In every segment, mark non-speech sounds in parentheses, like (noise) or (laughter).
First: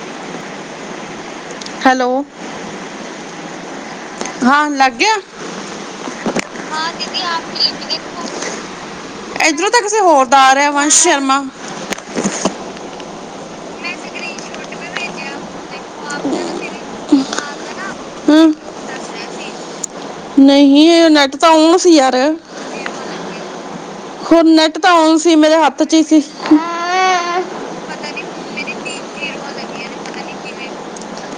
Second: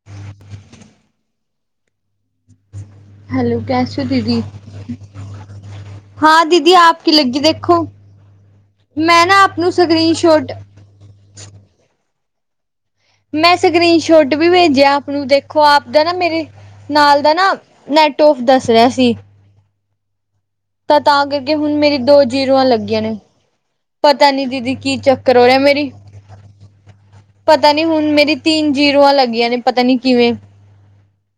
(unintelligible) Hello, ਹਾਂ ਲਾਗਿਆ। ਹਾਂ ਦੀਦੀ ਮੈਂ ਨਾ (inaudible) ਆਪ ਇਧਰੋਂ ਨੂੰ ਤਾਂ ਕਿਸੇ ਸਕਰੀਨ ਹੋਰ ਦਾ ਸ਼ੋਟ ਆ ਰਿਹਾ। ਵੰਸ਼ ਸ਼ਰਮਾ ਮੈਂ ਸਕਰੀਨ ਸ਼ੋਟ ਵੀ ਭੇਜਿਆ ਆਪ ਨੂੰ, ਦੇਖੋ ਆਪ ਦਾ ਨਾ ਮੇਰੇ ਨਾਲ ਦਾ ਨਾ ਨੈਟ ਔਫ ਹੂੰ ਦੱਸ ਰਿਹਾ ਸੀ। ਨਹੀਂ ਇਹ ਤਾਂ-ਤਾਂ ਨੈਟ ਤਾਂ ਕਰਕੇ ਹੁਣ ਆਨ ਸੀ ਮੇਰੀ ਯਾਰ ਦੋ ਜੀਰੋਆਂ ਲੱਗਗੀਆਂ ਨੇ। ਪਤਾ ਹੋਰ ਨੀ ਦੀਦੀ ਨੈਟ ਤਾਂ ਕੀ ਆਨ ਸੀ ਚੱਕਰ ਹੋ ਮੇਰੇ ਰਿਹਾ, ਹੱਥ ਮੇਰੀ 'ਚ ਹੀ ਸੀ ਪਤਾ ਨੀ ਹੁਣ ਮੇਰੀ ਤੀਨ ਜੀਰੋਆਂ ਲੱਗੀਆਂ ਨੇ, ਪਤਾ ਨੀ ਕਿਵੇਂ।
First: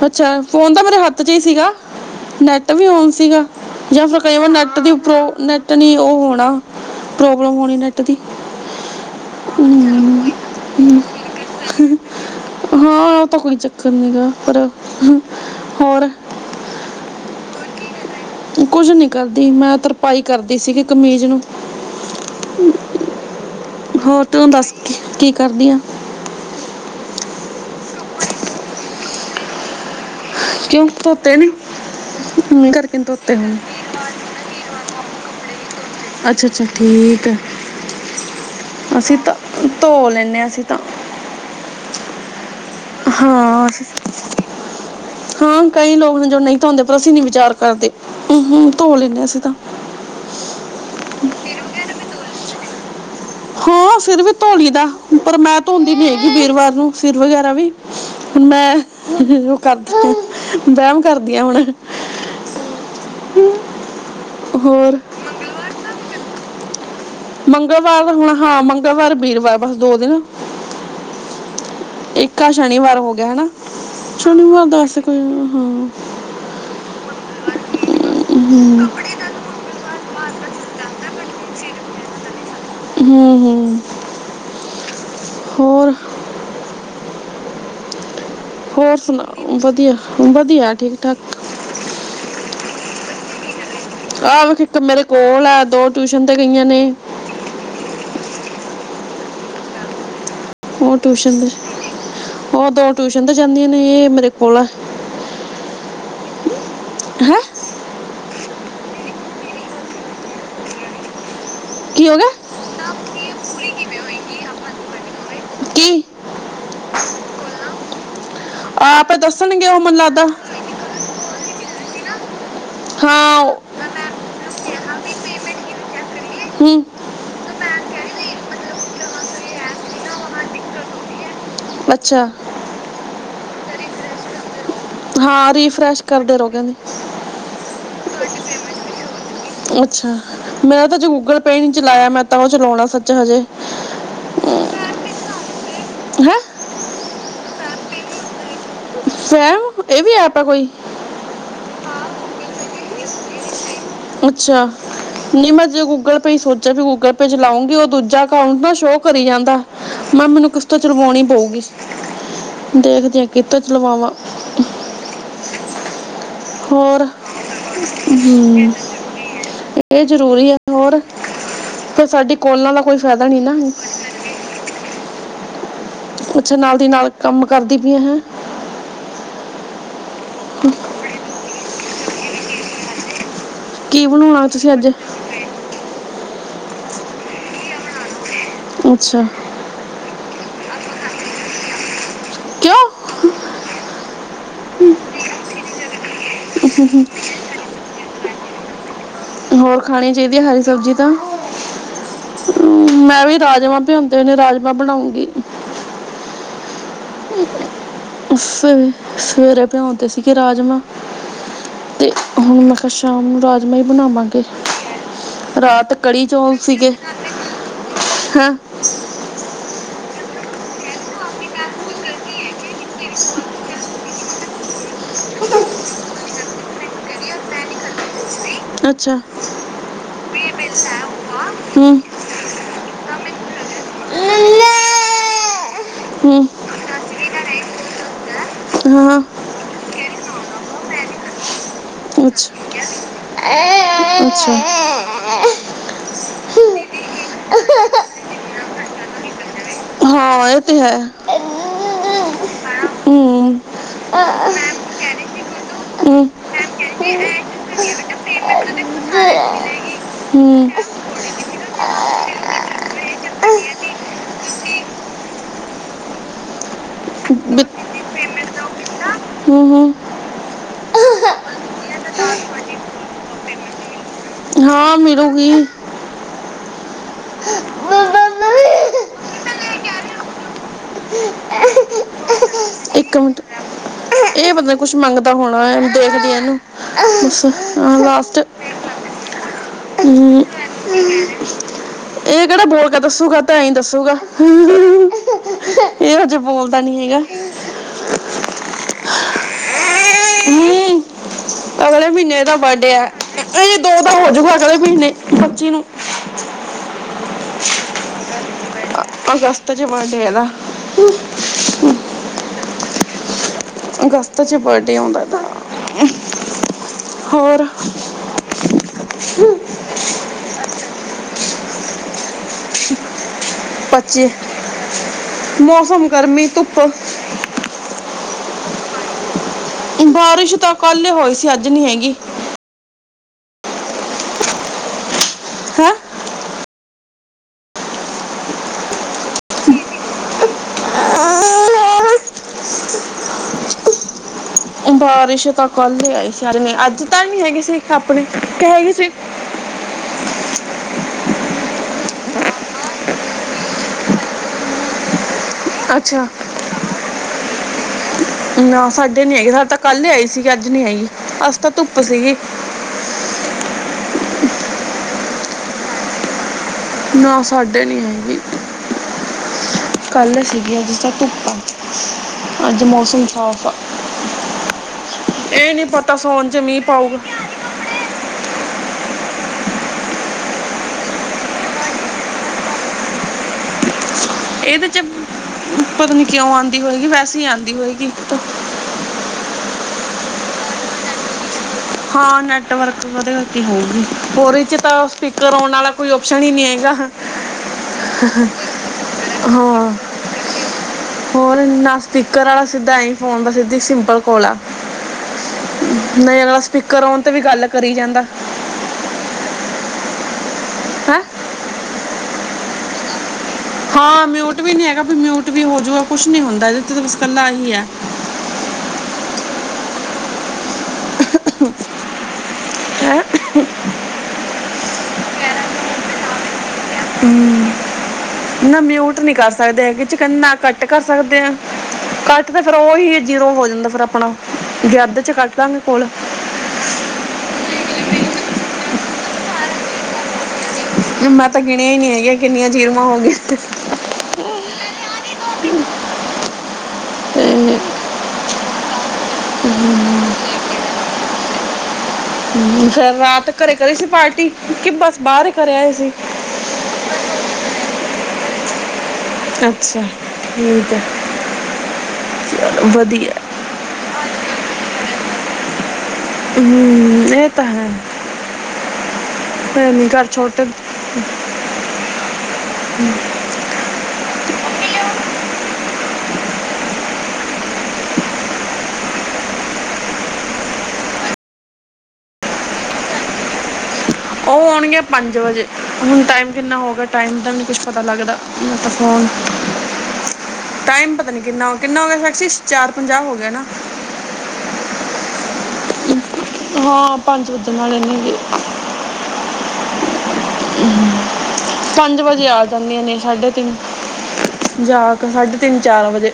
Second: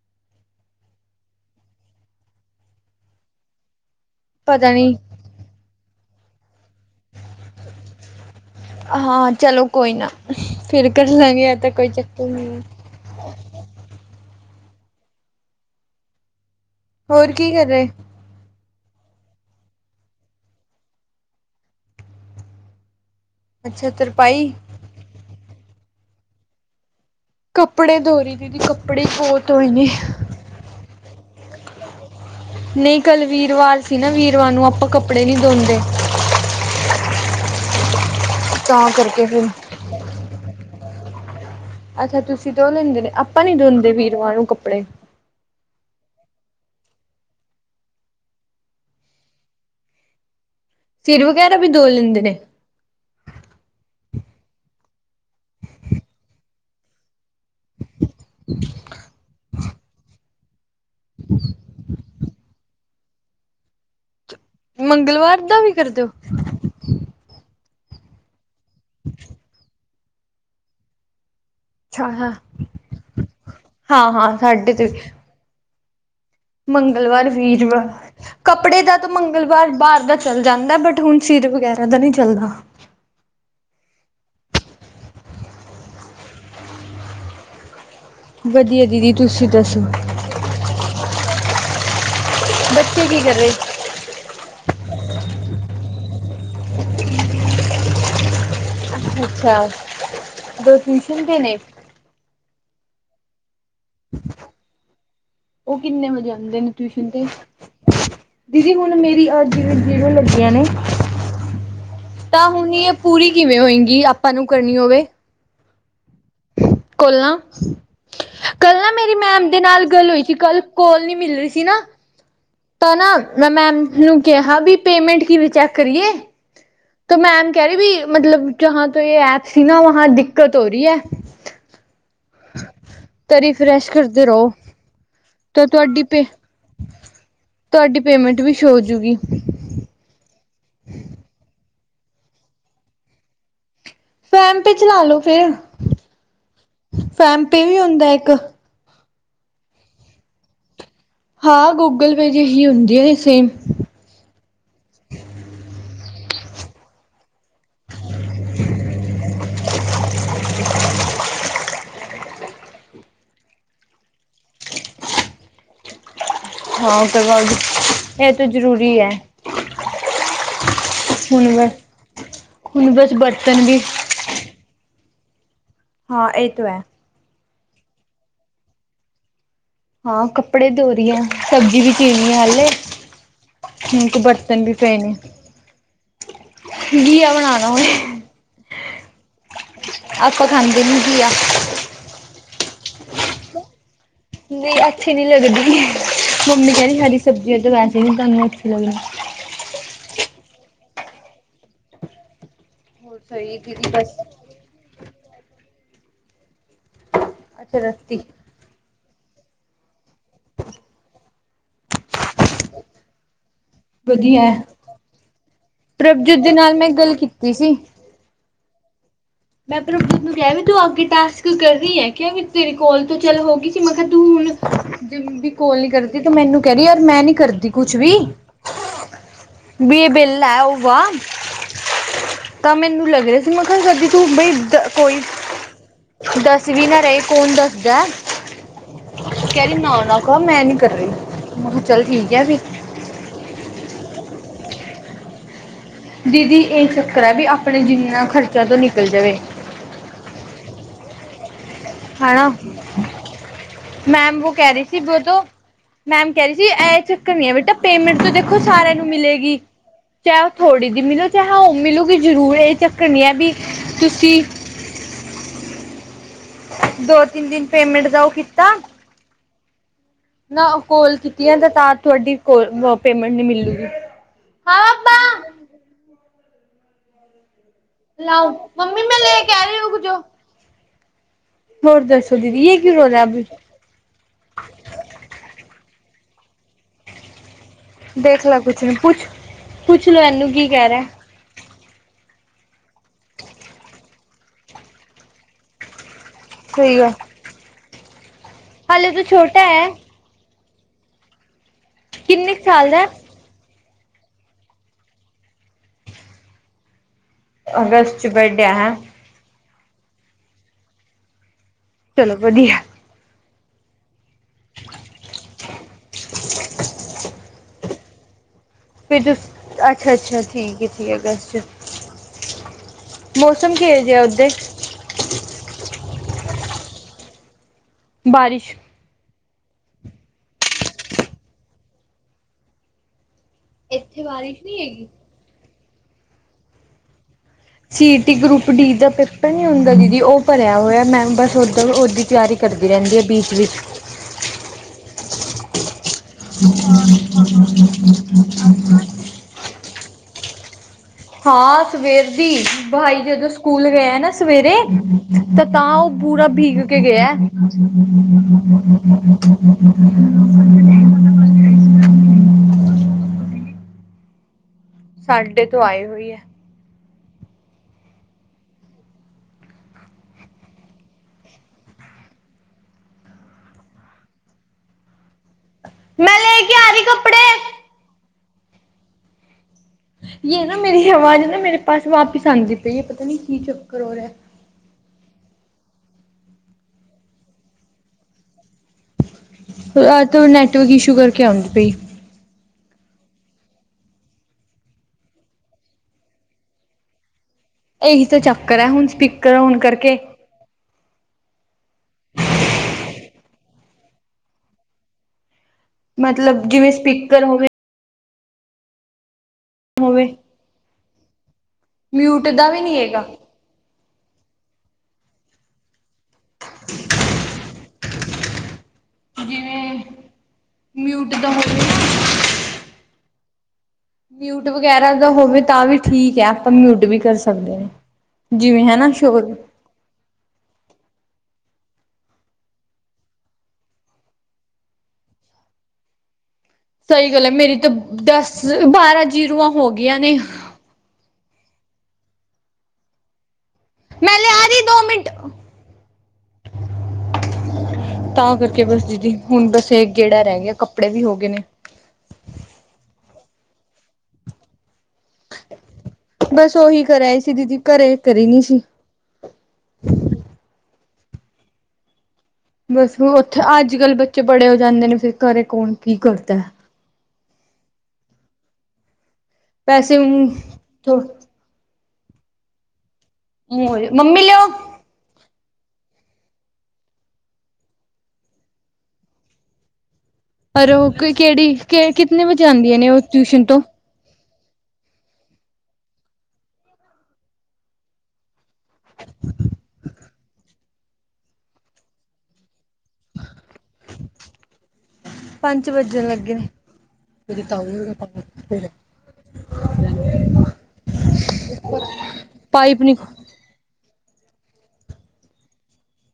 ਅੱਛਾ, ਫੋਨ ਤਾਂ ਮੇਰੇ ਹੱਥ'ਚ ਹੀ ਸੀਗਾ, ਨੈਟ ਵੀ ਔਨ ਸੀਗਾ। ਜਾਂ ਫਿਰ ਕਈ ਵਾਰ ਪਤਾ ਨੈੱਟ ਦੀ ਨੀ ਪ੍ਰੋ ਨੈਟ ਨੀ ਉਹ ਹੋਣਾ, ਪ੍ਰੋਬਲਮ ਹੋਣੀ ਨੈਟ ਦੀ। ਅ ਹਾਂ ਚਲੋ ਕੋਈ ਨਾ, ਹਮ, ਫਿਰ ਕਰਲਾਂਗੇ ਐ ਤਾਂ ਕੋਈ ਚੱਕਰ ਨੀ ਐ। ਹਾਂ, ਉਹ ਤਾਂ ਕੋਈ ਚੱਕਰ ਨਹੀਂ ਗਾ, ਪਰ ਹੋਰ ਹੋਰ ਕੀ ਕਰ ਰਹੇ? ਕੁੱਝ ਨੀ ਕਰਦੀ, ਮੈਂ ਤਰਪਾਈ ਕਰਦੀ ਸੀਗੀ ਕਮੀਜ਼ ਨੂੰ। ਅੱਛਾ ਹੋਰ, ਤੂੰ ਤਰਪਾਈ ਦੱਸ ਕੀ ਕਰਦੀ ਆਂ? ਕੱਪੜੇ ਧੋਰੀ ਦੀਦੀ, ਕੱਪੜੇ ਹੀ ਬਹੁਤ ਹੋਏ ਨੇ। ਕਿਉਂ ਧੋਤੇ ਨੀ? ਮੀਂਹ ਕਰਕੇ ਨੀ ਧੋਤੇ ਹੋਣੇ। ਅਸੀ ਨਾ ਵੀਰਵਾਰ ਨੂੰ ਆਪਾ ਕੱਪੜੇ ਨੀ ਦੋਂਦੇ। ਅੱਛਾ-ਅੱਛਾ ਠੀਕ ਏ, ਤਾਂ ਅਸੀਂ ਕਰਕੇ ਤਾ ਫਿਰ ਧੋ ਲੈਂਨੇ ਆ, ਅਸੀਂ ਤਾਂ। ਅੱਛਾ, ਤੁਸੀਂ ਦੋ ਲੈਂਦੇ ਨੇ? ਆਪਾਂ ਨੀ ਹਾਂ ਅਸੀਂ- ਦੋਂਦੇ ਵੀਰਵਾਰ ਨੂੰ ਕੱਪੜੇ। ਹਾਂ, ਕਈ ਲੋਗ ਨੇ ਜੋ ਨਹੀਂ ਧੋਂਦੇ, ਪਰ ਅਸੀਂ ਨੀ ਵਿਚਾਰ ਕਰਦੇ। ਉ ਹੂੰ ਧੋ ਲੈਂਨੇ ਆਂ, ਅਸੀ ਤਾਂ। ਸਿਰ ਵਗੈਰਾ ਵੀ ਦੋ ਲੈਂਦੇ ਨੇ? ਹਾਂ, ਸਿਰ ਵੀ ਧੋਲੀ ਲਈਦਾ। ਪਰ ਮੈਂ ਧੋਂਦੀ ਨੀ ਹੈਗੀ ਵੀਰਵਾਰ ਨੂੰ, ਸਿਰ ਵਗੈਰਾ ਵੀ। ਹੁਣ ''ਮੈਂ ਉਹ ਕਰਦੀ, ਵਹਿਮ ਕਰਦੀ ਆਂ, ਹੁਣ। ਹੰ ਮੰਗਲਵਾਰ ਦਾ ਵੀ ਕਰਦੇ ਓ? ਮੰਗਲਵਾਰ ਦਾ ਹੁਣ ਹਾਂ, ਮੰਗਲਵਾਰ, ਵੀਰਵਾਰ ਬਸ ਦੋ ਦਿਨ। ਅੱਛਾ ਹਾਂ ਇੱਕ ਆ ਸ਼ਨੀਵਾਰ ਹੋਗਿਆ ਹਨਾ, ਹਾਂ ਹਾਂ ਸ਼ਨੀਵਾਰ ਸਾਡੇ ਤੇ ਦੱਸ ਕੋਈ, ਹਾਂ। ਮੰਗਲਵਾਰ, ਵੀਰਵਾਰ ਕੱਪੜੇ ਦਾ ਤਾਂ ਮੰਗਲਵਾਰ ਬਾਹਰ ਦਾ ਚੱਲ ਜਾਂਦਾ, ਬਟ ਹੁਣ ਸਿਰ ਵਗੈਰਾ ਦਾ ਨਹੀਂ ਚੱਲਦਾ। ਹੂੰ, ਹੂੰ। ਹੋਰ? ਵਧੀਆ ਹੋਰ ਦੀਦੀ ਤੁਸੀਂ ਸੁਣਾਉ ਦੱਸੋ ਵਧੀਆ‌, ਵਧੀਆ ਠੀਕ-ਠਾਕ। ਬੱਚੇ ਕੀ ਕਰ ਰਹੇ? ਆਹ ਵੇਖ ਇੱਕ ਮੇਰੇ ਕੋਲ ਐ, ਦੋ ਟਿਊਸ਼ਨ ਤੇ ਗਈਆਂ ਨੇ। ਅੱਛਾ। ਓਹ ਟਿਊਸ਼ਨ ਤੇ। ਓਹ ਦੋ ਟਿਊਸ਼ਨ ਤੇ ਜਾਂਦੀਆਂ ਨੇ ਏਹ ਮੇਰੇ ਕੋਲ ਆ। ਓ ਕਿੰਨੇ ਵਜੇ ਆੰਦੇ ਨੇ, ਟਿਊਸ਼ਨ ਤੇ? ਹੈ ਦੀਦੀ ਹੁਣ ਮੇਰੀ ਅਹ, ਜੀਵ ਜੀਰੋ ਲੱਗੀਆ ਨੇ ਕੀ ਹੋਗਿਆ? ਤਾਂ ਹੁਣ ਇਹ ਪੂਰੀ ਕਿਵੇਂ ਹੋਏਗੀ, ਆਪਾਂ ਨੂੰ ਕਰਨੀ ਹੋਵੇ? ਕੀ? ਕੋਲਾਂ, ਕੱਲ ਨਾ ਮੇਰੀ ਆਪੇ ਮੈਮ ਦੇ ਦੱਸਣਗੇ ਉਹ ਨਾਲ ਮੈਨੂੰ ਗੱਲ ਹੋਈ ਲੱਗਦਾ ਸੀ ਕੱਲ ਕੋਲ ਨੀ ਮਿਲ ਰਹੀ ਸੀ ਨਾ। ਤਾਂ ਨਾ, ਹਾਂ ਮੈਂ ਉਹ- ਮੈਮ ਨੂੰ ਕਿਹਾ ਵੀ ਪੇਮੈਂਟ ਕਿਵੇਂ ਚੈੱਕ ਕਰੀਏ? ਹੂੰ ਤਾਂ ਮੈਮ ਕਹਿ ਰਹੀ ਵੀ, ਮਤਲਬ ਜਹਾ ਤੋਂ ਯੇ ਐਪ ਸੀ ਨਾ, ਵਹਾਂ ਦਿੱਕਤ ਹੋ ਰਹੀ ਐ। ਅੱਛਾ। ਤੇ, ਰਿਫਰੈਸ਼ ਕਰਦੇ ਰਹੋ। ਹਾਂ, ਤਾਂ ਤੁਹਾਡੀ ਰੀਫਰੈਸ਼ ਪੇ ਕਰਦੇ ਰਹੋ, ਕਹਿੰਦੇ। ਤੁਹਾਡੀ ਪੇਮੈਂਟ ਵੀ ਸ਼ੋ ਹੋਜੂਗੀ। ਅੱਛਾ। ਮੇਰਾ ਤਾ ਅਜ ਗੂਗਲ ਪੇ ਨੀ ਚਲਾਇਆ, ਮੈਂ ਤਾਂ ਉਹ ਚਲਾਉਣਾ ਸੱਚ ਹਜੇ। ਫੈਮ ਪੇ ਚਲਾਲੋੋ ਫਿਰ, ਹੈ ਫੈਮ ਪੇ ਵੀ ਹੁੰਦਾ ਇੱਕ। ਫੈਮ! ਇਹ ਵੀ ਐਪ ਆ ਕੋਈ? ਹਾਂ, ਗੂਗਲ ਪੇ ਜੇ ਇਹੀ ਹੁੰਦੀਆਂ ਨੇ ਸੇਮ। ਅੱਛਾ, ਨਹੀਂ ਮੈਂ ਅਜੇ ਗੂਗਲ ਪੇ ਈ ਸੋਚਿਆ ਗੂਗਲ ਗੂਗਲ ਪੇ ਚਲਾਉਂਗੀ, ਉਹ ਦੂਜਾ ਅਕਾੰਊਂਟ ਨਾ, ਸ਼ੋਅ ਕਰੀ ਜਾਂਦਾ, ਮੈਂ ਮੈਨੂੰ ਓਹ ਤਾਂ ਚਲਵਾਉਣੀ ਪਊਗੀ, ਦੇਖਦੇ ਆਂ, ਕਿਤੋ ਚਲਵਾਵਾਂ। ਹੋਰ? ਹਾਂ ਕਰਵਾ ਇਹ ਤਾਂ ਹਮ। ਜ਼ਰੂਰੀ ਹੈ ਇਹ ਜ਼ਰੂਰੀ ਆ ਹੋਰ, ਹੁਣ ਫੇਰ ਸਾਡੀ ਕੋਲਾਂ ਦਾ ਹੁਣ ਕੋਈ ਫਾਇਦਾ ਨਹੀ ਨਾ। ਅੱਛਾ ਨਾਲ ਦੀ ਨਾਲ ਕੰਮ ਕਰਦੀ ਪਈਆਂ ਹੈ। ਹਾਂ ਕੱਪੜੇ ਧੋ ਰਹੀ ਹਾਂ ਸਬਜ਼ੀ ਵੀ ਚੀਰਣੀ ਆ ਹਾਲੇ। ਕੀ ਹਮ ਬਣਾਉਣਾ ਬਰਤਨ ਤੁਸੀਂ ਵੀ ਅੱਜ ਪੈਏ ਨੇ ਘੀਆ ਬਣਾਉਣਾ ਹੁਣ। ਅੱਛਾ। ਆਪਾਂ ਖਾਂਦੇ ਨੀ ਘੀਆ। ਕਿਉਂ? ਨਹੀਂ ਅੱਛੇ ਨੀ ਲੱਗਦੀ ਮੰਮੀ ਕਹਿੰਦੀ ਹਰੀ ਸਬਜ਼ੀਆਂ ਤੇ ਵੈਸੇ ਵੀ ਨੀ ਤੁਹਾਨੂੰ ਅੱਛੀ ਲੱਗਦੀ। ਹੋਰ ਖਾਣੀ ਚਾਹੀਦੀ ਆ ਹਰੀ ਸਬਜ਼ੀ ਤਾਂ। ਹਮ ਹੋਰ ਮੈਂ ਵੀ ਸਹੀ ਰਾਜਮਾਂ ਦੀਦੀ ਬਸ ਭਿਆਉਂਦੇ ਨੇ ਰਾਜਮਾਂ ਬਣਾਉਂਗੀ। ਅੱਛਾ ਰਾਤੀ। ਸ ਸਵੇਰੇ ਭਿਓ ਦਿੱਤੇ ਸੀਗੇ ਰਾਜਮਾਂ। ਤੇ ਹੁਣ ਮੈਂ ਕਿਹਾ ਸ਼ਾਮ ਨੂੰ ਰਾਜਮਾ ਹੀ ਵਧੀਆ ਬਣਾਵਾਂਗੇ। ਹੈ ਰਾਤ ਕੜੀ ਪ੍ਰਭਜੋਤ ਦੇ ਚੌਲ ਨਾਲ ਮੈਂ ਸੀਗੇ ਗੱਲ ਕੀਤੀ ਸੀ ਹੈਂ। ਮੈਂ ਪ੍ਰਭਜੋਤ ਨੂੰ ਕਿਹਾ ਵੀ ਤੂੰ ਅੱਗੇ ਟਾਸਕ ਕਰ ਰਹੀ ਆ। ਕਿਹਾ ਵੀ ਤੇਰੀ ਕੋਲ ਤੋਂ ਚੱਲ ਹੋ ਗਈ ਸੀ ਮੈਂ ਕਿਹਾ ਤੂੰ ਹੁਣ। ਜੇ ਮਿਨੀ ਕੋਲ ਨੀ ਕਰਦੀ ਤਾਂ ਮੈਨੂੰ ਕਹਿ ਰਹੀ ਆ ਮੈਂ ਨੀ ਕਰਦੀ ਕੁਛ ਵੀ। ਅੱਛਾ ਬਈ ਇਹ ਬਿੱਲ ਹੈ ਉਹ ਵਾਹ! ਹੂੰ ਤਾਂ ਮੈਨੂੰ ਲੱਗ ਰਿਹਾ ਸੀ ਮੈਂ ਕਿਹਾ ਕਰਦੀ ਤੂੰ ਬਈ ਕੋਈ ਹੂੰ ਦੱਸ। ਸੀ ਵੀ ਨਾ ਰਹੇ ਇਹ ਕੌਣ ਦੱਸਦਾ। ਹਾਂ। ਕਹਿਰੀ ਨਾ ਨਾ ਕਰ ਮੈਂ ਨਹੀਂ ਕਰ ਰਹੀ ਮੈਂ ਕਿਹਾ ਚੱਲ ਠੀਕ ਹੈ ਫਿਰ। ਇਸ। ਅੱਛਾ। ਦੀਦੀ ਇਹ ਚੱਕਰ ਏ ਕਿ ਆਪਣੇ ਜਿੰਨਾ ਖ਼ਰਚਾ ਤੋਂ ਨਿਕਲ ਜਾਵੇ। ਹਾਂ ਇਹ ਤੇ ਹੈ। ਹੈਨਾ ਹੂੰ ਮੈਮ ਵੋ ਕਹਿ ਰਹੀ ਸੀ ਵੋ ਤੋਂ। ਹੂੰ ਮੈਮ ਕਹਿ ਰਹੀ ਸੀ ਇਹ ਚੱਕਰ ਨਹੀ ਹੈ ਬੇਟਾ ਪੇਮੈਂਟ ਤੋਂ ਦੇਖੋ ਸਾਰਿਆਂ ਨੂੰ ਮਿਲੇਗੀ। ਚਾਹੇ ਉਹ ਹੂੰ ਥੋੜ੍ਹੀ ਜੀ ਮਿਲੋ ਚਾਹੇ ਉਹ ਮਿਲੂਗੀ ਜ਼ਰੂਰ ਇਹ ਚੱਕਰ ਨੀ ਏ ਵੀ ਤੁਸੀਂ। ਦੋ ਤਿੰਨ ਦਿਨ ਪੇਮੈਂਟ ਦਾ ਉਹ ਕੀਤਾ। ਹਮ ਹਮ। ਨਾ ਕੋਲ ਕੀਤੀਆਂ ਤੇ ਤਾਂ ਤੁਹਾਡੀ ਕੋ ਪੇਮੈਂਟ ਨੀ ਮਿਲ ਰਹੀ ਏ। ਹਾਂ ਪਾਪਾ। ਤਾਂ ਹੀ। ਲਓ ਮੰਮੀ ਮੈਂ ਲੈ ਕੇ ਆ ਰਹੀ ਹੂ ਰੁਕ ਜਾਓ। ਹੋਰ ਦੱਸੋ, ਦੀਦੀ ਯੇ ਕਿਉ ਰੋ ਇੱਕ ਰਹਾ ਅਬ? ਮਿੰਟ ਇਹ ਕੁੱਛ ਮੰਗਦਾ ਹੋਣਾ ਦੇਖਦੀ ਹਾਂ ਇਹਨੂੰ। ਹਾਂ ਲਾਸਟ ਦੇਖ ਲੈ ਕੁਛ ਨੂੰ ਪੁੱਛ ਪੁੱਛ ਲੋ ਹੂ। ਇਹਨੂੰ ਕੀ ਕਹਿ ਰਿਹਾ ਇਹ ਕਿਹੜਾ ਬੋਲ ਕੇ ਦੱਸੂਗਾ ਇਹ ਤਾਂ ਏਈ ਦੱਸੂਗਾ। ਇਹ ਅਜੇ ਬੋਲਦਾ ਨੀ ਹੈਗਾ। ਹਲੇ ਤੇ ਛੋਟਾ ਐ। ਹਮ ਨਹੀਂ ਅਗਲੇ ਮਹੀਨੇ ਕਿੰਨੇ ਏਹਦਾ ਕੁ ਸਾਲ ਬਰਡੇ ਦਾ ਹੈ। ਨਹੀ ਦੋ ਦਾ ਹੋ ਜੇਗਾ ਅਗਲੇ ਮਹੀਨੇ ਪੱਚੀ ਨੂੰ। ਅਗਸਤ ਚ ਬਰਡੇ ਹੈ। ਅਗਸਤ ਵਿੱਚ ਬਰਡੇ ਹੈ ਇਹਦਾ। ਚਲੋ ਵਧੀਆ। ਅਗਸਤ 'ਚ ਬਰਡੇ ਆਉਂਦਾ ਤਾਂ ਹੋਰ। ਫਿਰ ਜਿਸ ਅੱਛਾ, ਅੱਛਾ ਠੀਕ ਕੀਤੀ ਆ ਅਗਸਤ ਵਿੱਚ। ਮੌਸਮ ਕਿਹੋ ਜਿਹਾ ਆ ਉੱਧਰ। ਮੌਸਮ ਗਰਮੀ ਧੁੱਪ। ਬਾਰਿਸ਼, ਬਾਰਿਸ਼ ਤਾਂ ਕੱਲ੍ਹ ਹੋਈ ਸੀ, ਅੱਜ ਨੀ ਹੈਗੀ। ਇੱਥੇ ਬਾਰਿਸ਼ ਨਹੀਂ ਹੈਗੀ? ਹੈ ਸੀ ਟੀ ਗਰੁੱਪ ਡੀ ਦਾ ਪੇਪਰ ਨੀ ਹੁੰਦਾ ਦੀਦੀ ਉਹ ਭਰਿਆ ਹੋਇਆ ਮੈਂ ਬਸ ਓਦਾਂ ਉਹ ਓਦੀ ਤਿਆਰੀ, ਕਰਦੀ ਰਹਿੰਦੀ ਐ ਬੀਚ ਵਿੱਚ। ਬਾਰਿਸ਼ ਤਾਂ ਕੱਲ੍ਹ ਹੀ ਆਈ ਸਾਰ ਨੇ ਅੱਜ ਤਾਂ ਨਹੀਂ ਹੈਗੀ ਸੀ ਆਪਣੇ ਕ ਹੈਗੀ ਸੀ, ਹਾਂ, ਸਵੇਰ ਦੀ ਬਾਈ ਜਦੋਂ ਸਕੂਲ ਗਏ ਨਾ ਸਵੇਰੇ ਤੇ ਤਾਂ ਉਹ ਅੱਛਾ ਪੂਰਾ ਬੀਗ ਕੇ ਗਿਆ, ਨਾ ਸਾਡੇ ਨਹੀਂ ਹੈਗੇ ਸਾਡੇ ਤਾਂ ਕੱਲ ਹੀ ਆਈ ਸੀ ਅੱਜ ਨਹੀਂ ਹੈਗੀ ਅੱਜ ਤਾਂ ਧੁੱਪ ਸੀਗੀ (unintelligible) ਸਾਡੇ ਤੋਂ ਆਏ ਹੋਈ ਆ, ਨਾ ਸਾਡੇ ਨਹੀਂ ਹੈਗੀ। ਕੱਲ੍ਹ ਸੀ ਗੀ ਅੱਜ ਤੇ ਧੁੱਪ ਆ। ਅੱਜ ਮੌਸਮ ਸਾਫ਼ ਆ, ਇਹ ਨੀ ਪਤਾ ਮੈਂ ਸਾਉਣ ਚ ਲੈ ਕੇ ਮੀਂਹ ਆ ਰਹੀ ਪਾਊਗਾ, ਕੱਪੜੇ ਇਹ ਨਾ ਮੇਰੀ ਆਵਾਜ਼ ਨਾ ਮੇਰੇ ਪਾਸ ਵਾਪਿਸ ਆਉਂਦੀ ਪਈ ਹੈ ਪਤਾ ਨੀ ਕੀ ਚੱਕਰ ਹੋ ਰਿਹਾ। ਇਹਦੇ ਚ ਪਤਾ ਨੀ ਕਿਉਂ ਆਉਂਦੀ ਹੋਏਗੀ, ਵੈਸੇ ਹੀ ਆਉਂਦੀ ਹੋਏਗੀ। ਅੱਜ ਤਾਂ ਨੈਟਵਰਕ ਇਸ਼ੂ ਕਰਕੇ ਆਉਂਦੀ ਪਈ। ਹਾਂ ਨੈਟਵਰਕ ਉਹਦੇ ਕਰਕੇ ਹੋਊਗੀ ਓਦੇ 'ਚ ਤਾਂ ਸਪੀਕਰ ਆਉਣ ਆਲਾ ਕੋਈ ਔਪਸ਼ਨ ਈ ਨੀ ਹੈਗਾ। (inaudible) ਇਹੀ ਤਾਂ ਚੱਕਰ ਐ, ਹੁਣ ਸਪੀਕਰ ਓਣ ਹਾਂ ਕਰਕੇ ਹੋਰ ਨਾ ਸਪੀਕਰ ਵਾਲਾ ਸਿੱਧਾ ਐ ਫੋਨ ਦਾ ਸਿੱਧੀ ਸਿੰਪਲ ਕੋਲ ਆ। ਨਹੀਂ ਅਗਲਾ ਮਤਲਬ ਜਿਵੇਂ ਸਪੀਕਰ ਆਉਣ ਤੇ ਵੀ ਹੋਵੇ ਗੱਲ ਕਰੀ ਜਾਂਦਾ, ਹੋਵੇ, ਹੈ, ਮਿਊਟ ਦਾ ਵੀ ਨਹੀਂ ਹੈਗਾ, ਹਾਂ ਮਿਊਟ ਵੀ ਨਹੀਂ ਹੈਗਾ ਵੀ ਮਿਊਟ ਵੀ ਹੋਜੂਗਾ ਕੁਛ ਨਹੀਂ ਹੁੰਦਾ ਇਹਦੇ ਤੇ ਤਾਂ ਬ ਇਕੱਲਾ ਇਹੀ ਹੈ, ਜਿਵੇਂ, ਮਿਊਟ ਦਾ ਹੋਜੇ, ਹੈਂ ਮਿਊਟ ਵਗੈਰਾ ਦਾ ਹੋਵੇ ਤਾਂ ਵੀ ਠੀਕ ਹੈ ਆਪਾਂ ਮਿਊਟ ਵੀ ਕਰ ਹਮ, ਸਕਦੇ ਹਾਂ। ਨਾ ਮਿਊਟ ਨਹੀਂ ਕਰ ਸਕਦੇ ਹੈਗੇ ਨਾ ਘੱਟ ਕਰ ਸਕਦੇ ਆ, ਕੱਟ ਤੇ ਫਿਰ ਉਹੀ ਜੀਰੋ ਹੋ ਜਾਂਦਾ ਫੇਰ ਆਪਣਾ, ਅੱਧ ਚ ਕੱਟ ਦਾਂਗੇ ਕੋਲ, ਸਹੀ ਗੱਲ ਐ, ਮੇਰੀ ਤਾਂ ਦੱਸ ਬਾਰਾਂ ਜੀਰੋਆਂ ਹੋ ਗਈਆਂ ਨੇ। ਮੈਂ ਤਾਂ ਗਿਣਿਆ ਹੀ ਨਹੀਂ ਹੈਗੀਆਂ ਕਿੰਨੀਆਂ ਜੀਰੋ ਆ ਹੋ ਗੲੀਆ, ਮੈਂ ਲਿਆ ਰਹੀ ਦੋ ਮਿੰਟ, ਹੂੰ। ਤਾਂ ਕਰਕੇ ਬਸ ਦੀਦੀ ਹੁਣ ਬਸ ਇਹ ਗੇੜਾ ਰਹਿ ਗਿਆ ਕੱਪੜੇ ਵੀ ਹੋ ਗਏ ਨੇ। ਫੇਰ ਰਾਤ ਘਰੇ ਕਰੀ ਸੀ ਪਾਰਟੀ ਕਿ ਬਸ ਬਾਹਰ ਹੀ ਕਰੇ ਆਏ ਸੀ। ਬਸ ਉਹੀ ਕਰ ਆਏ ਸੀ ਦੀਦੀ ਘਰੇ ਕਰੀ ਨੀ ਸੀ। ਅੱਛਾ, ਠੀਕ ਹੈ। ਚਲੋ ਬਸ ਵਧੀਆ ਉੱਥੇ ਅੱਜ ਕੱਲ੍ਹ ਬੱਚੇ ਬੜੇ ਹੋ ਜਾਂਦੇ ਨੇ ਫਿਰ ਘਰੇ ਕੌਣ ਕੀ ਕਰ ਹੂੰ, ਇਹ ਤਾਂ ਹੈ। ਹੈ ਨਹੀਂ ਪੈਸੇ ਘਰ ਛੋਟੇ ਥੋੜੇ ਹੂੰ। ਹੂੰ, ਮੰਮੀ ਲੋ, ਪਰ ਉਹ ਕਿਹੜੀ ਕਿ ਕਿਤਨੇ ਵਜੇ ਆਉਂਦੀਆ ਨੇ ਉਹ ਟਿਊਸ਼ਨ ਤੋਂ। ਆਉਂਣਗੀਆਂ ਪੰਜ ਵਜੇ ਹੁਣ ਟਾਈਮ ਕਿੰਨਾ ਹੋਗਿਆ ਟਾਈਮ ਦਾ ਮੈਨੂੰ ਕੁਛ ਪਤਾ ਲੱਗਦਾ। ਮੈਂ ਤਾਂ ਫੋਨ, ਟਾਈਮ ਪਤਾ ਨੀ ਕਿੰਨਾ ਕਿੰਨਾ ਹੋ ਗਿਆ ਸਾਖਸ਼ੀ ਚਾਰ ਪੰਜਾਹ ਹੋ ਗਿਆ ਨਾ, ਪੰਜ ਵੱਜਣ ਲੱਗੇ ਨੇ, ਹਾਂ ਵਜੇ ਨਾਲ ਇਹਨੇ (unintelligible) ਹੂੱ, ਪੰਜ ਵਜੇ ਆ ਪਾਈਪ ਜਾਂਦੀਆਂ ਨੀ ਨੇ ਸਾਢੇ ਤਿੰਨ, ਜਾ ਕੇ ਸਾਢੇ ਤਿੰਨ ਚਾਰ ਵਜੇ।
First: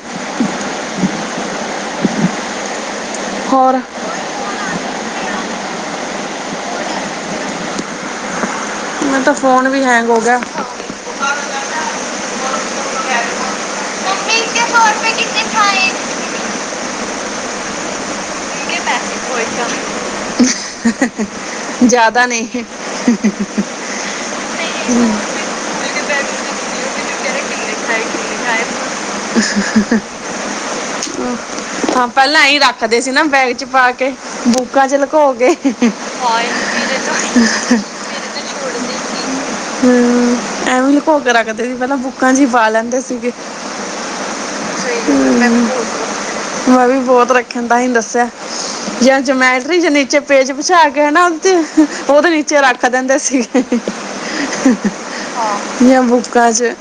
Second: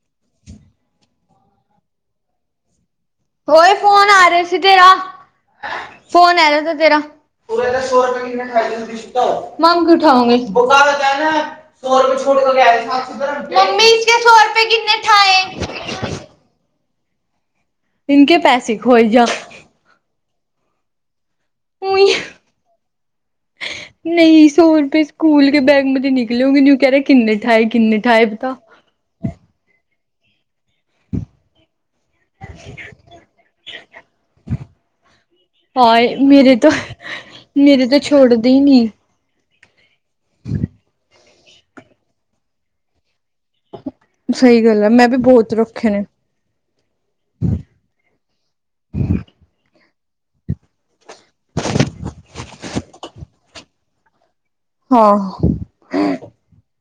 ਓਏ ਹੋਰ ਫੋਨ ਆ ਰ ਤੇ ਤੇਰਾ ਫੋਨ ਆਰਾ ਥਾ ਤੇਰਾ। (inaudible) (unintelligible) ਮੰਮੀ ਮੈਂ ਤਾਂ ਫੋਨ ਵੀ ਹੈਂਗ ਹੋ ਗਿਆ ਇਸ ਕੇ ਸੌ ਰੁਪਏ ਕਿਨੇ ਠਾਏ। ਇਨਕੇ ਪੈਸੇ ਖੋਏ ਜਾ (inaudible) ਜ਼ਿਆਦਾ ਨ‌ਈਂ, (unintelligible) ਬੈਗ ਮੇ ਤੇ ਨਿਕਲੇ, ਓ ਵੀ ਨੂ ਕਹਿ ਰਿਆ ਕਿੰਨੇ ਠਾਏ, ਕਿੰਨੇ ਠਾਏ ਬਤ੍ਹ‌ਾ? (inaudible) ਪਹਿਲਾਂ ਐ ਈ ਰੱਖਦੇ ਸੀ ਨਾ ਬੈਗ 'ਚ ਪਾ ਕੇ ਬੁੱਕਾਂ 'ਚ ਲਕੋ ਕੇ। (inaudible) ਛੋਡਦੇ ਈ ਨੀ। ਹਮ, ਐਵੇਂ ਲਕੋ ਕੇ ਰੱਖਦੇ ਸੀ ਪਹਿਲਾਂ ਬੁੱਕਾਂ 'ਚ ਈ ਪਾ ਲੈਂਦੇ ਸੀਗੇ। ਸਹੀ ਗੱਲ, ਆ ਮੈਂ ਵੀ ਬਹੁਤ ਰੱਖੇ ਨੇ। ਮੈਂ ਵੀ ਬਹੁਤ ਰੱਖਣ ਦਾ ਹੀ ਦੱਸਿਆ। ਜਾਂ ਜਮੈਟਰੀ ਜ ਨੀਚੇ ਪੇਜ ਪਛਾ ਕੇ ਹਨਾ, ਉਹ 'ਚ, ਉਹਦੇ ਨੀਚੇ ਰੱਖ ਦਿੰਦੇ ਸੀ। ਹਾਂ, ਜਾਂ ਬੁੱਕਾਂ 'ਚ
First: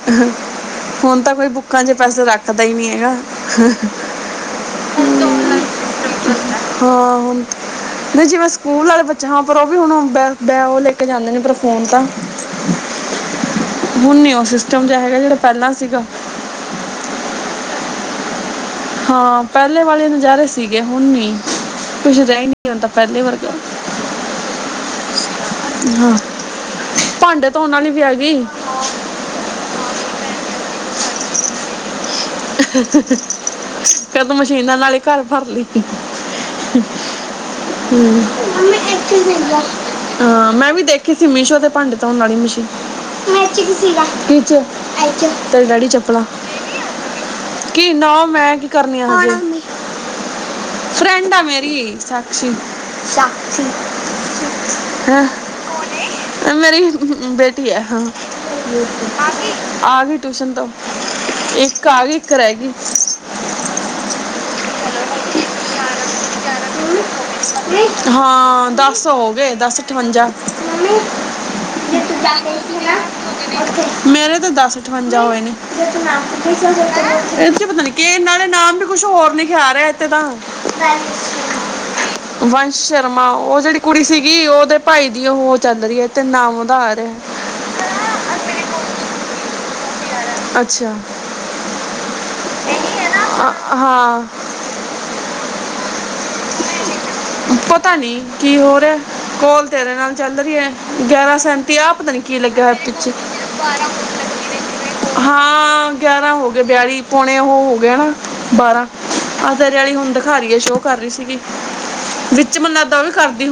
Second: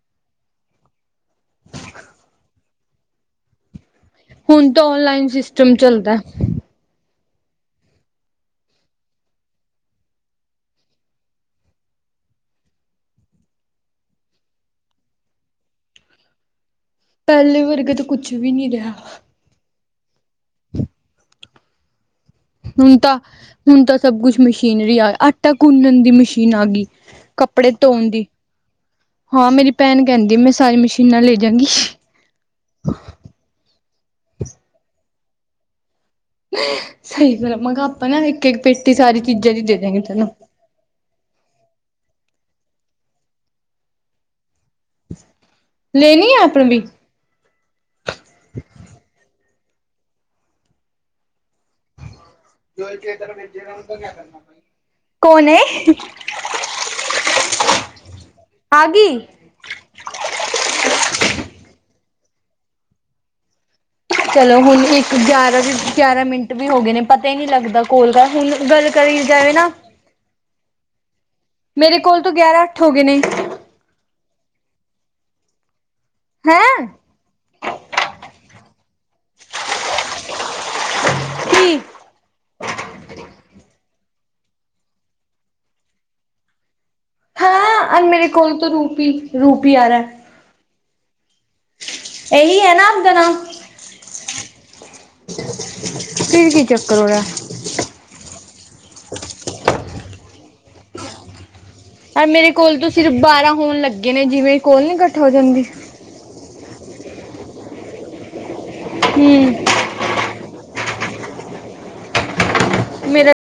ਹੁਣ ਤਾਂ ਕੋਈ ਬੁੱਕਾਂ 'ਚ ਪੈਸੇ ਰੱਖਦਾ ਈ ਨੀ ਹੈਗਾ। ਹੁਣ ਤਾਂ ਔਨਲਾਈਨ ਸਿਸਟਮ ਚੱਲਦਾ। ਹਾਂ, ਹੁਣ ਨ‌ਈ ਜਿਵੇਂ ਸਕੂਲ ਆਲੇ ਬੱਚੇ, ਹਾਂ ਪਰ ਉਹ ਵੀ ਹੁਣ ਬੇ-ਬੇ, ਉਹ ਲੈ ਕੇ ਜਾਂਦੇ ਨੇ ਪਰ ਫੋਨ ਤਾਂ ਹੁਣ ਨੀ ਉਹ ਸਿਸਟਮ ਜਿਹਾ ਹੈਗਾ, ਜਿਹੜਾ ਪਹਿਲਾਂ ਸੀਗਾ। ਪਹਿਲੇ ਵਰਗਾ ਤਾਂ ਕੁਛ ਵੀ ਨੀ ਰਿਹਾ। ਹਾਂ, ਪਹਿਲੇ ਵਾਲੇ ਨਜ਼ਾਰੇ ਸੀਗੇ ਹੁਣ ਨੀ। ਕੁਛ ਰਹਿ ਨ‌ਈ ਹੁਣ ਤਾਂ, ਹੁਣ ਤਾਂ ਸਭ ਕੁਛ ਮਸ਼ੀਨਰੀ ਆ, ਆਟਾ ਗੁੰਨਣ ਦੀ ਹਾਂ ਮਸ਼ੀਨ ਆ ਗੀ। ਭਾਂਡੇ ਕੱਪੜੇ ਵਾਲੀ ਵੀ ਧੋਣ ਆ ਦੀ, ਗਈ ਹਾਂ ਮੇਰੀ ਭੈਣ ਕਹਿੰਦੀ ਮੈਂ ਸਾਰੀ ਮਸ਼ੀਨਾਂ ਲੈਜਾਗੀ। ਫਿਰ ਤਾਂ ਮਸ਼ੀਨਾਂ ਨਾਲ ਈ ਘਰ ਭਰ ਲੀ। ਸਹੀ ਗੱਲ ਮੈਂ ਕਿਹਾ ਆਪਾਂ ਨਾ ਇੱਕ-ਇੱਕ ਮੰਮੀ ਪੇਟੀ ਸਾਰੀ ਚੀਜ਼ਾਂ ਦੀ ਦੇ ਦਿਆਂਗੇ ਤੈਨੂੰ। ਤੁਸੀਂ ਮਿਸ਼ੋ ਤੇ ਭਾਂਡੇ ਧੋਣ ਆਲੀ ਮਸ਼ੀਨ ਤੇਰਾ ਡੈਡੀ ਚੱਪਲਾਂ (unintelligible) ਕੀ, ਨਾ ਮੈਂ ਕੀ ਕਰਨੀ ਆ। ਫਰੈਂਡ ਆ ਮੇਰੀ (unintelligible) ਨੇ। ਐ ਮੇਰੀ ਬੇਟੀ ਐ ਹਾਂ, ਆ ਗਈ ਆ ਗੀ। ਟਿਊਸ਼ਨ ਤੋਂ ਇੱਕ ਆ ਗੀ, ਇੱਕ ਰਹਿ ਗੀ। ਚਲੋ ਹੁਣ, ਇੱਕ ਗਿਆਰਾਂ ਜੀ ਗਿਆਰਾਂ ਮਿੰਟ ਵੀ ਹੋ ਗਏ ਨੇ। ਪਤਾ ਈ ਨੀ ਲੱਗਦਾ ਮੰਮੀ ਕੋਲ ਬਹ ਹੁਣ ਗੱਲ ਕਰੀ ਜਾਏ ਨਾ ਠਵੰਜਾਂ, ਮੰਮੀ ਮੇਰੇ ਜੇ ਤੂ ਕੋਲ ਤੋਂ ਗਿਆਰਾਂ ਅੱਠ ਹੋ ਗਏ ਨੇ (unintelligible) ਮੇਰੇ ਤਾਂ ਦਸ ਠਵੰਜਾ ਹੋਏ ਨੇ। ਹੈਂ ਪਤਾ ਨੀ ਕੇ ਨਾਲ਼ੇ ਨਾਮ ਵੀ ਕੁਛ ਹੋਰ ਲਿਖਿਆ ਆ ਰਿਹਾ ਇੱਥੇ ਤਾਂ ਕੀ ਵੰਸ਼ ਸ਼ਰਮਾ। ਉਹ ਜਿਹੜੀ ਕੁੜੀ ਸੀਗੀ ਉਹਦੇ ਭਾਈ ਦੀ ਉਹ ਹੋ ਚੱਲ ਰ‌ਈ ਐ ਤੇ ਨਾਮ ਉਹਦਾ ਆ ਰਿਹਾ। ਹਾਂ, ਅੱਜ ਮੇਰੇ ਕੋਲ ਤਾਂ ਰੂਪੀ-ਰੂਪੀ ਆਰਾ। ਅੱਛਾ। ਇਹੀ ਇਹ ਐ ਨਾ ਆਪ ਦਾ ਨਾਮ। ਅ- ਹਾਂ ਫਿਰ ਕੀ ਚੱਕਰ ਹੋਇਆ। ਪਤਾ ਨੀ ਕੀ ਹੋ ਰਿਆ, ਕੋਲ ਤੇਰੇ ਨਾਲ ਚੱਲ ਰ‌ਈ ਐ ਗਿਆਰਾਂ ਸੈਂ ਤੇ ਆਹ ਪਤਾ ਨੀ ਔਰ ਕੀ ਮੇਰੇ ਲੱਗਾ ਹੋਇਆ ਕੋਲ ਤੋਂ ਪਿੱਛੇ, ਸਿਰਫ ਬਾਰਾਂ ਹੋਣ ਲੱਗੇ ਨੇ ਜਿਵੇਂ ਕੋਲ ਨੀ ਇਕੱਠ ਹੋ ਜਾਂਦੀ ਹਾਂ। ਗਿਆਰਾਂ ਹੋ ਗਏ ਬਿਆਲੀ ਪੌਣੇ ਉਹ ਹੋ ਗਏ ‌ਨਾ, ਬਾਰਾਂ ਹੂੰ ਤੇਰੇ ਆਲੀ ਹੁਣ ਘਾਰ ਈ ਏ ਸ਼ੋਅ ਕਰ ਰ‌ਈ ਸੀਗੀ। ਵਿੱਚ ਮੈਨੂੰ ਲਗਦਾ ਉਹ ਵੀ ਮੇਰਾ ਕਰਦੀ ਹੋਊ